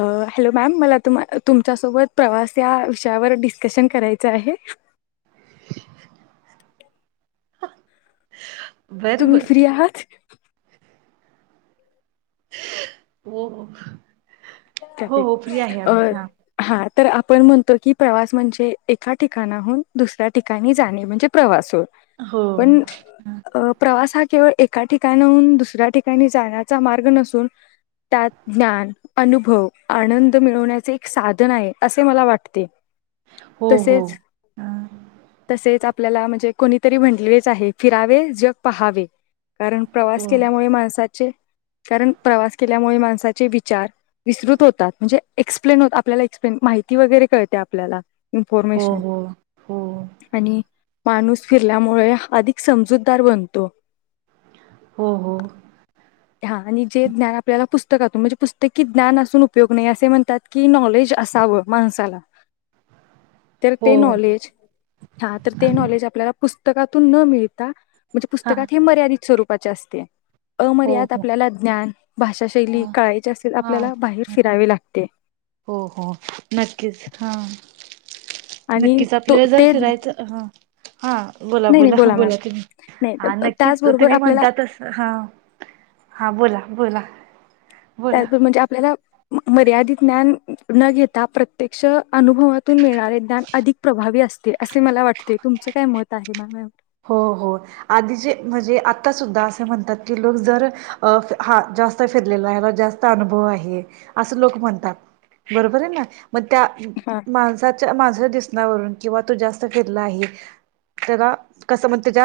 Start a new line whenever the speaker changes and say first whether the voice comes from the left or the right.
left: अं hello ma'am, मला [inaudible] तुमच्या सोबत प्रवास या विषयावर डिस्कशन करायच आहे.
right: बर
left: तुम्ही
right: बर
left: फ्री आहात? [inaudible]
right: हो
left: त्यात
right: हो हो फ्री आहे
left: एक अ
right: आम्ही हा
left: हा तर आपण म्हणतो की, प्रवास म्हणजे एका ठिकाणाहून दुसऱ्या ठिकाणी जाणे म्हणजे प्रवास होय.
right: हो
left: पण अ प्रवासात केवळ एका ठिकाणाहून दुसऱ्या ठिकाणी जाण्याचा मार्ग नसून त्यात ज्ञान, अनु भव, आनंद मिळवण्याचे एक साधन आहे असे मला वाटते.
right: हो हो
left: तसेच
right: हा
left: तसेच आप आपल्याला म्हणजे कोणीतरी म्हंटलेलच आहे, फिरावे जग पहावे. कारण प्रवास
right: हो
left: केल्यामुळे माणसात चे कारण प्रवास केल्यामुळे माणसाचे विचार विस्तृत होतात म्हणजे एक्सप्लेन होत, आपल्याला एक्सप्लेन माहिती वगैरे कळते आपल्याला
right: हो
left: इन्फॉर्मेशन
right: हो हो हो
left: आणि माणूस फिरल्यामुळे अधिक समजूतदार बनतो.
right: हो हो.
left: हा आणि जे ज्ञान आपल्याला पुस्तकातून म्हणजे पुस्तकी ज्ञान असून उपयोग नाही, असे म्हणतात की नॉलेज असावं माणसाला तर ते
right: हो
left: नॉलेज, हा तर ते नॉलेज आपल्याला पुस् तकातून न मिळता मंजे
right: हा
left: पुस्तकात हे मर्यादित स्वरूप पाची असते.
right: हो हो.
left: अल ज्ञान भाषा शैली
right: हा
left: कळायची असेल,
right: हा
left: आपल्याला बाहेर फिरावे लागते.
right: हो हो नक्कीच हा
left: आणि
right: नक्कीच
left: तो
right: आपल्याला जर
left: ते
right: फिरायचं ह, हा बोला
left: नाही नाही
right: बोला
left: मॅम
right: बोला तुम्ही,
left: नाही
right: हा नक्कीच त
left: त्याचबरोबर
right: तुम्ही
left: आपल्याला
right: म्हणता तस, हा हा बोला. बोला. बोला
left: त्याचं म्हणजे आपल्याला म मर्यादित ज्ञान [unintelligible] न घेता, प्रत्यक्ष अनुभवातून मिळणारे ज्ञान अधिक प्रभावी असते असे मला वाटते, तुमचं काय मत आहे मॅम याव
right: हो हो आधी जे म्हजे आता सुद्धा असं म्हणतात की लोक जर अ हा जास्त फिरलेला, ह्याला जास्त अनुभव आहे असं लोक म्हणतात, बरोबरये ना? म त्या
left: हा
right: [unintelligible] माणसाच्या माणसा दिस् नावरुन किंवा तो जास्त फिरला आहे, त्याला कसं म्हण तेज्या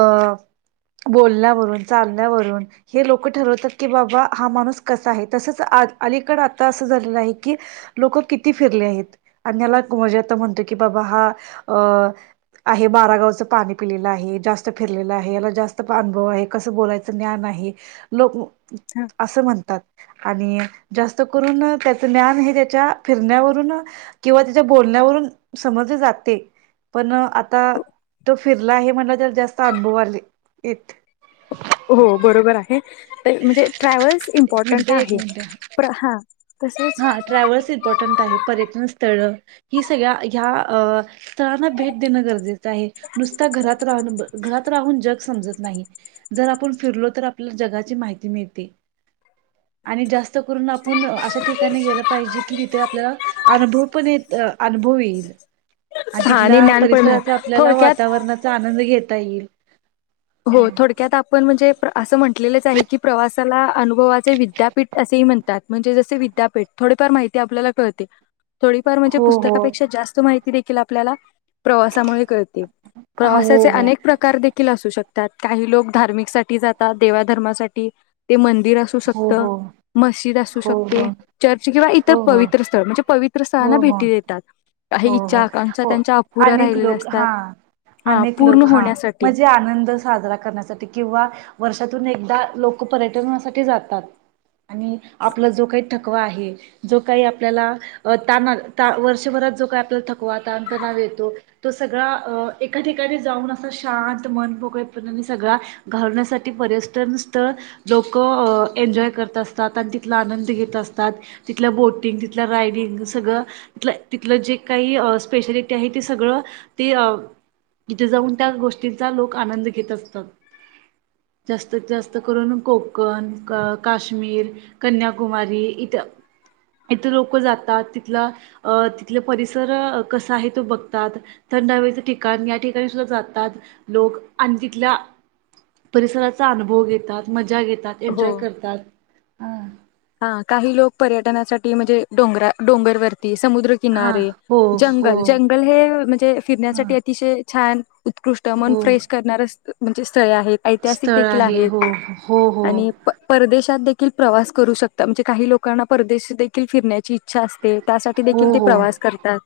right: अ बोलण्यावरून, चालण्यावरून हे लोकं ठरवतात की बाबा हा माणूस कसा आहे, तसंच आज अलीकड आता असं झालेलं आहे की, लोक किती फिरले आहेत, अन्याला म्हजे आता म्हणतो की बाबा हा अ आहे, बारागावचं पाणी पिलेला आहे, जास्त फिरलेला आहे, याला जास्त पा अनुभव आहे, कसं बोलायचं ज्ञान आहे, लोक म
left: हा
right: असे म्हणतात. आणि जास्त करून त्याच ज्ञान हे त्याच्या फिरण्यावरून किंवा त्याच्या बोलण्यावरून समजल जातय, पण आता त्यो फिरला आहे म्हणलं, तर जास्त अनुभव आले. एक
left: हो बरोबर आहे. म्हणजे ट्रॅव्हल्स
right: मिनट
left: इम्पॉर्टंट
right: एक
left: आहे
right: मिनट
left: हा, तसच
right: हा, ट्रॅव्हल्स इम्पॉर्टंट आहे. [unintelligible] तळ, ही सगळ्या ह्या स्थळांना भेट देणं गरजेचं आहे. नुसता घरात राहून घरात राहुन जग समजत नाही. जर आपण फिरलो तर आपल्याला जगाची माहिती मिळते आणि जास्त करून आपुण अशा, ठिकाणी गेलं पाहिजे कि, तिथे आपल्याला अनुभव पण येत अनुभव येईल. आणि
left: हा
right: तिथला
left: ज्ञान पण
right: परिसराचा
left: मिळेल
right: आपल्याला
left: थोडक्यात
right: वातावरणाचा आनंद घेत ताई इल.
left: हो, थोडक्यात आपण म्हणजे असं म्हटलेले. आहे की, प्रवासाला अनुभवाचे विद्यापीठ असेही म्हणतात. म्हणजे जसे विद्यापीठ थोडीफार माहिती आपल्याला कळते. थोडीफार म्हणजे,
right: हो हो
left: पुस्तकापेक्षा जास्त माहिती देखील आपल्याला प्रवासामुळे कळते.
right: हो
left: प्रवासाचे
right: हो
left: अनेक प्रकार देखील असू शक त्यात, काही लोक धार्मिक साठी जातात देवाधर्मासाठी. ते मंदिर असू
right: हो
left: शकत,
right: हो
left: मस्जिद असू
right: हो
left: शकते,
right: हो
left: चर्च किंवा इतर
right: हो
left: पवित्र स्थळ म्हणजे पवित्र स्थळांना
right: हो हो
left: भेटी देतात.
right: हो
left: काही इच्छा
right: हो
left: आकांक्षा
right: हो
left: त्यांच्या अपुऱ्या
right: अनेक
left: राहिलेल्या
right: लोक हा,
left: असतात हा
right: अनेक
left: पूर्ण
right: लोक हा
left: होण्यासाठी
right: म्हणजे आनंदच साजरा करण्यासाठी किंवा वर्षातून एकदा लोक पर्यटनासाठी जातात. आणि आपला जो काही ठक हो आहे. जो काही आपल्याला तान आला, तान वर्षभरात जो काय, आपला थकवा तन तनाव येतो, तो सगळा एका ठिकाणी जाऊन, असा शांत मनमोकळेपणाने सगळा घालवण्यासाठी पर्यटन स्थळ लोक एन्जॉय करत असतात. आणि तिथला आनंद घेत असतात तिथल्या बोटिंग तिथल्या रायडिंग सगळं तिथलं तिथल जे काही स्पेशालिटी आहे. ते सगळं ते तिथे जाऊन त्या गोष्टींचा लोक आनंद घेत अस जास्तीत जास्त करुन कोकण काश कन्याकुमारी इथ, इथ लोक जातात तिथल अ तिथल परिसर कसा आहे तो बघतात. थंड हवेच ठिकाण, या ठिकाणी सुद्धा जातात. लोक आणि तिथल्या परिसराचा अनुभव घेतात मजा घेतात. तात एन्जॉय
left: हो
right: करतात.
left: हा काही लोक पर्यटनासाठी म्हणजे, डोंगरा डोंगरवर ते
right: हा
left: समुद्रकिनारे
right: हो हो
left: जंगल, जंगल हे म्हणजे
right: हा
left: फिरण्यासाठी अतिशय, छान. उत्कृष्ट मन
right: हो
left: फ्रेश करणार अस म्हणजे स्ळे आहेत ऐतिहासिक
right: स्थळ
left: देखील
right: आहे
left: आहेत
right: हो हो हो
left: आणि परदेशात देखील प्रवास करू शक म्हणजे, काही लोकांना परदेश देखील फिरण्याची इच्छा असते. त्यासाठी
right: हो
left: देखील ते
right: हो
left: प्रवास करतात,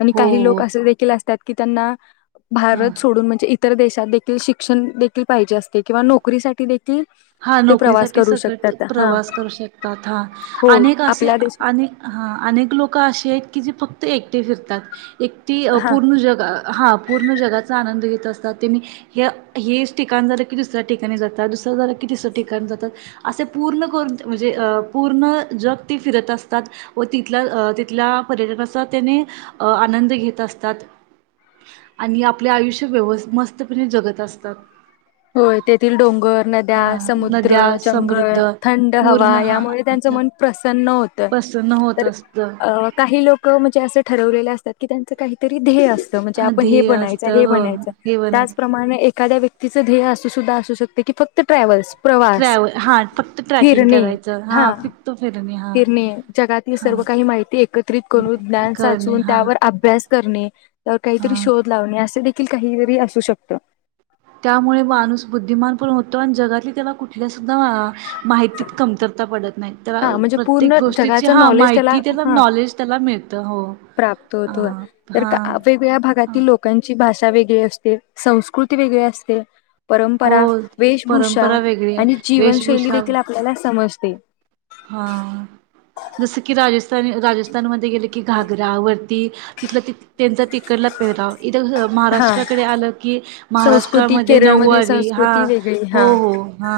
left: आणि
right: हो
left: काही
right: हो
left: लोक असे देखील असतात. कि त्यांना,
right: हां
left: भारत सोडून म्हणजे ईत इतर देशात देखील शिक्षण देखील पाहिजे असतयं किंवा नोकरीसाठी देखी - - कि
right: हा
left: ते प्रवास
right: नोकरीसाठी
left: करू
right: सकट
left: शकतात हा.
right: प्रवास [unintelligible] हा
left: हो
right: अनेक असे
left: आपल्या देश
right: अनेक हा अनेक लोक अशी आहेत की जी फक्त - - एकटे फिरतात. एकती
left: हा
right: पूर्ण जग हा पूर्ण जगाचा आनंद घेत [unintelligible] हेच ठिकाण झालं कि दुसऱ्या ठिकाणी जातात दुसर झा तिसर्या ठिकाण जातात असे पूर्ण करून म्हणजे अ पूर्ण जग ते फिरत असतात व तिथल्या अ तिथल्या पर्यटकचा त्यानी अ आनंद घेत असतात आणि आपले आयुष्य व्यवस् मस्तपणे जगत असतात.
left: होय. तेथील डोंगर, नद्या
right: हा
left: - - समुद्र,
right: नद्या समृद्ध
left: जंगल, थंड
right: पूर्ण
left: हवा
right: हा
left: यामुळे त्यांच
right: आता
left: मन प्रसन्न होत.
right: प्रसन्न होत
left: तर
right: असत
left: तर काही लोक म्हणजे अस ठर [unintelligible] कि त्यांच - - काहीतरी ध्येय असत म्हणजे आपण हे
right: ध्येय
left: बनायच
right: असत
left: हे
right: हो
left: बनायच
right: हे
left: त्याच
right: बनायच
left: प्रमाणे एखाद्या व्य - - तिच ध्येय अस सुद्धा असू शकते की फक्त ट्रॅव्हल्स. प्रवास
right: ट्रॅवल हा फक्त ट्रॅकिंग करायचं हा फक्त फिरत - -
left: फिरणे जगातील सर्व काही माहिती एकत्रित करून ज्ञान
right: करणे
left: साचून
right: हा
left: त्यावर अभ्यास करणे त्यावर काहीतरी
right: हा
left: शोध लावणे असे दे - - [unintelligible] काहीजरी असू शकत.
right: त्यामुळे माणूस बुद्धिमान पूर्ण होतो आणि जगातली त्याला कुठल्याच - - [unintelligible] माहितीत कमतरता पडत - -
left: हा म्हणजे पूर्ण जगाच नॉलेज त्याला
right: माहिती
left: ह
right: नॉलेज त्याला मिळतं हो
left: प्राप्त होतो तर
right: हा
left: वेगगळ्या
right: हा
left: भागातील लोकांची भाषा - - षा वेगळी असते. संस्कृती वेगळी असते.
right: हो
left: परंपरा, वेशभूषा
right: परंपरा वेगळी
left: आणि
right: आहे
left: जीवनशैली
right: वेशभूषा
left: देखील आपल्याला समजते.
right: हा जस की राजस्थनी राजस्थानमध्ये गेले की घागरा व - - रति तिथ त्यांचा तिकडला पहराव इत
left: हा
right: महाराष्ट्राकडे आलं की
left: संस्कृती
right: महाराष्ट्रामध्ये
left: केरळमधील
right: नऊवारी. हा
left: संस्कृती वेगळी
right: हो
left: हा
right: हो हा.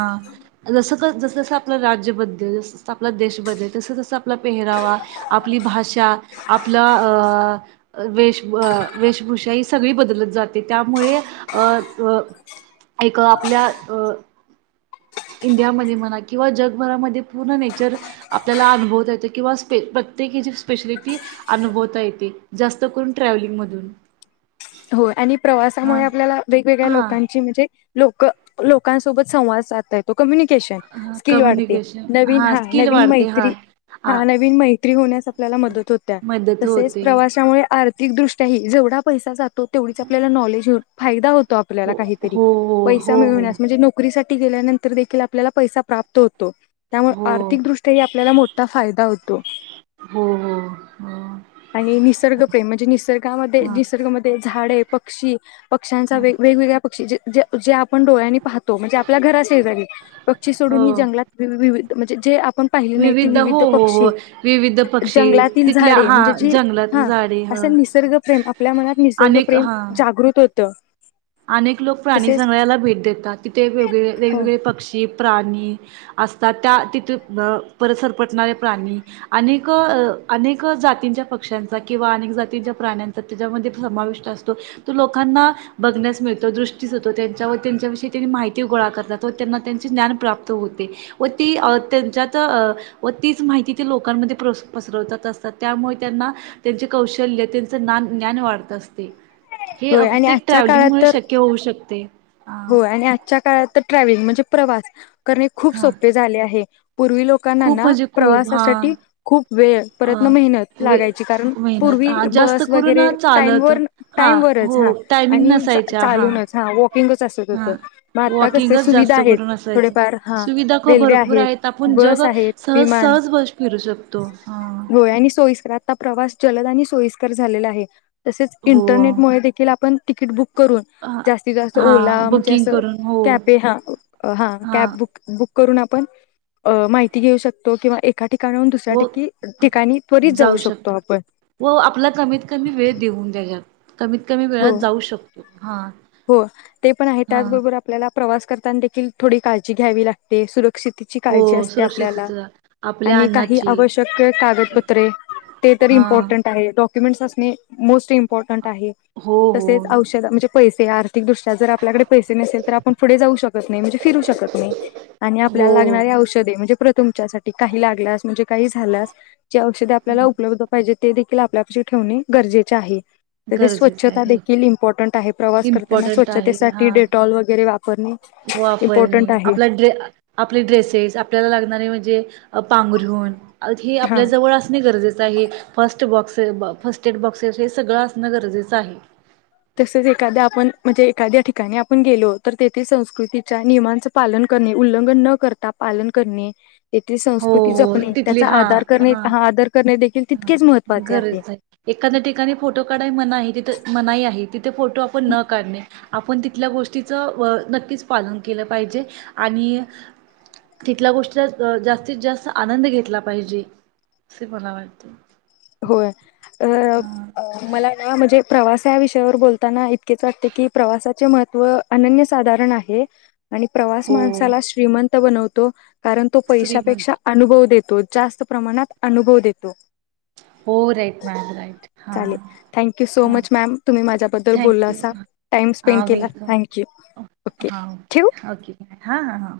right: जसं जसं आपलं राज्यबद्दल आपला देश बदल तस तस आपला पेहरावा आपला भाषा आपला अ वेश वेशभूषा ही सगळी बदलत जाते त्यामुळे अ अ एक आपल्या अ इंडियामध्ये म्हणा किंवा जगभरामध्ये - - पूर्ण नेचर आपल्याला अनुभवता येते किंवा प्रत्येकीची स्पेशलिटी अनुभवता येते जास्त करून ट्रॅव्हलिंग मधून
left: हो आणि प्रवासामुळे आपल्याला वेगवेगळ्या
right: हा
left: लोकांची म्हणजे - लोक लोकांसोबत संवाद साधता येतो. कम्युनिकेशन
right: हा
left: स्किल वाढते
right: कम्युनिकेशन
left: नवीन हा
right: स्किल
left: नवीन
right: वाढते हा
left: मैत्री हा नवीन मैत्री होण्यास आपल्याला मदत होत
right: मदत
left: तसेच
right: होते
left: प्रवासामुळे आर्थिकदृष्ट्याही जेवढा पैसा जातो. तेवढीच आपल्याला नॉलेज होऊन फायदा होत - - तो आपल्याला
right: हो
left: काहीतरी
right: हो
left: पैसा
right: हो हो
left: मिळवण्यास म्हणजे नोकरी सा - - गेल्यानंतर देखील आपल्याला पैसा प्राप्त होतो. त्यामुळे
right: हो
left: आर्थिकदृष्ट्याही आपल्याला मोठा फायदा होतो
right: हो हो हो
left: आणि निसर्गप्रेम म्हणजे निसर्गामध्ये
right: हो
left: निसर्गमध्ये - - झाडे पक्षी पक्ष्यांचा
right: हा
left: वेग वेगवेगळ्या पक्षी जे जे जे आपण डोळ्यांनी पाहतो म्हणजे आपल्या घराशेजारी पक्षी
right: हो
left: सोडून ही जंगलात वि वि म्हणजे जे आप पण पाहिली नाहीत ते
right: हो
left: विविध
right: हो हो
left: पक्षी
right: विविध पक्षी
left: जंगलातील
right: तिथल्या
left: झाडे
right: हा
left: म्हणजे जी
right: जंगलातली
left: हा
right: झाडे ह
left: असे निसर्ग प्रेम आपल्या मनात निस
right: अनेक
left: प्रेम
right: हा
left: जागृत होत त.
right: अनेक लोक प्राणी संग्रायाला भेट देतात तिथे एक वेगळे वेगवेगळे पक्षी प्राणी असतात त्या तिथे मं परत सरपटणारे प्राणी अनेक अनेक जातींच्या पक्ष्यांचा किंवा अनेक जातींच्या प्राण्यांचा त्याच्यामध्ये समाविष्ट असतो तो लोकांना बघण्यास मिळतो दृष्टीस होतो. त्यांच्या व त्यांच्याविषयी त्यांनी माहिती गोळा करतात व त्यांना त्यांचे ज्ञान प्राप्त होते व ती त्यांच्यात अ व तीच माहिती ते लोकांमध्ये प्रो पसरवत असतात त्यामुळे त्यांना त्यांचे कौशल्य त्यांच नान ज्ञान वाढत असते. हे फक्त एक
left: च्या काळात
right: ट्रॅव्हलिंगमुळे
left: तर
right: शक्य होऊ शकते. अ
left: होय आणि आजच्या काळात तर ट्रॅ मेन म्हणजे प्रवास करणे खूप
right: हा.
left: सोपे झाले आहे. पूर्वी
right: खूप
left: लोकांनाना
right: म्हणजे खूप हा
left: प्रवासासाठी खूप वेळ
right: अ
left: परत न मेहनत
right: वे
left: लागायची कारण
right: मेहनत
left: पूर्वी
right: हा जास्त
left: बस
right: करून
left: वगैरे टाईम
right: चालत
left: वर
right: हा
left: टाईम वरच हा
right: हो टायमिंग
left: आणि चा
right: नसायच्या
left: चालूनच हा वॉक
right: हा वॉकिंगच
left: सुविधा
right: जास्त
left: आहेत
right: करून असायच
left: थोडेफार हा
right: सुविधा ख
left: रेल्वे
right: भरपूर आहेत आपण जग
left: बस आहेत
right: सहज
left: विमान
right: सहज बस फिरू शकतो. हा
left: ता प्रवास जलद आणि सोयीस्कर झालेला आहे. तसेच इंट
right: हो
left: इंटरनेटमुळे देखील आपण टिकीट बुक करून जास्तीत जास्त
right: हा
left: ओला म्हणजे
right: बुकिंग
left: अस
right: करून हो
left: कॅफे हा
right: हा
left: कॅब बुक बुक करुन आपण अ माहिती घेऊ शकतो किंवा एक
right: व
left: त्वरित
right: जाऊ
left: शकतो
right: शकतोय
left: आपण
right: व आपला कमीत कमी वेळ देऊन त्याज्यात कमीत कमी
left: हो
right: वेळात जाऊ शकतो.
left: हो ते पण आहे.
right: हा
left: त्याचबरोबर आपल्याला प्रवास करताना देखील थोडी काळजी घ्यावी लागते. सुरक क्षेतेची काळजी
right: हो
left: असते. आपल्याला
right: सुरक्षितता आपल्या
left: आणि काही
right: अन्नाची
left: आवश्यक कागदपत्रे ते तर
right: हा
left: इम्पॉर्टन्ट आहे. डॉक कमेंट्स अस मोस्ट इम्पॉर्टन्ट आहे,
right: हो हो
left: तसेच औषध म्हणजे पैसे तयार दुसर आपल्याडे पैसे न तर आपण पुढे जाऊ शकत नाही, म्हणजे फिरू शकत नाही आणि
right: हो
left: आपल्याला लागणारे औषधे म्हणजे प्रत्येक तुमच्यासाठी काही लागल्यास म्हणजे काही झाल्यास. औषधे आपल्याला उपलब्ध पाहिजे. ते देखील आपल्यापाशी ठेवणे गरजेचे आ हे. तर ते
right: गरजेचं
left: स्वच्छता
right: आहे
left: देखील इम्पॉर्टंट आहे, प्रवास करताना स्वच्छतेसाठी डेटॉल वगैरे वापरणे
right: वापरणे
left: इम्पॉर्टंट आहे
right: आपला ड्रेसेस आपल्याला ला म्हणजे, पांघरून हे
left: हा
right: आपल्या जवळ असणे गरजेच. First box first aid boxes हे सगळं, असंण गरजेचं आहे.
left: तसच एखाद्या आपण म्हणजे एखाद्या ठिकाणी आपण गेलो तर तेथे संस्कृतीच्या नियमांच पालन करणे उल्लंघन न करता पालन करणे. तेथील
right: हो
left: संस्कृती
right: हो
left: जपणे
right: तिथली
left: त्याचा
right: हा
left: आदर करणे, हा आदर करणे देखील.
right: हा
left: तितकेच महत्त्वाचे
right: गरज आहे. एखाद्या ठिकाणी फोटो काढाय मनाई आहे तिथं मनाई, तिथे फोटो आपण न काढणे आपण तिथल्या गोष्टीच नक्कीच पालन केलं पाहिजे आणि तिथल्या गोष्टीचा जास्तीत जास्त आनंद घेतला पाहिजे असे. मला वाट [unintelligible]
left: होय. अ मला ना म्हणजे प्रवास या विषयावर बोलताना इतकेच वाटते की प्रवासाचे महत्त्व अनन्य साधारण आहे. आणि प्रवास
right: हो.
left: माणसाला श्रीमंत. बनवतो. कारण तो पैशापेक्षा
right: श्रीमंत
left: अनुभव देतो. तो जास्त प्रमाणात अनुभव देतो.
right: हो राइट मॅम राइट हा
left: चालेल थँक्यू सो
right: हा हा,
left: मच मॅम तुम्ही माझ्याबद्दल बोलला
right: थक्यू
left: असा टाइम स्पेंड
right: का,
left: केला
right: वेलकम
left: थँक्यू ओके ठेवू
right: हओके हा हा.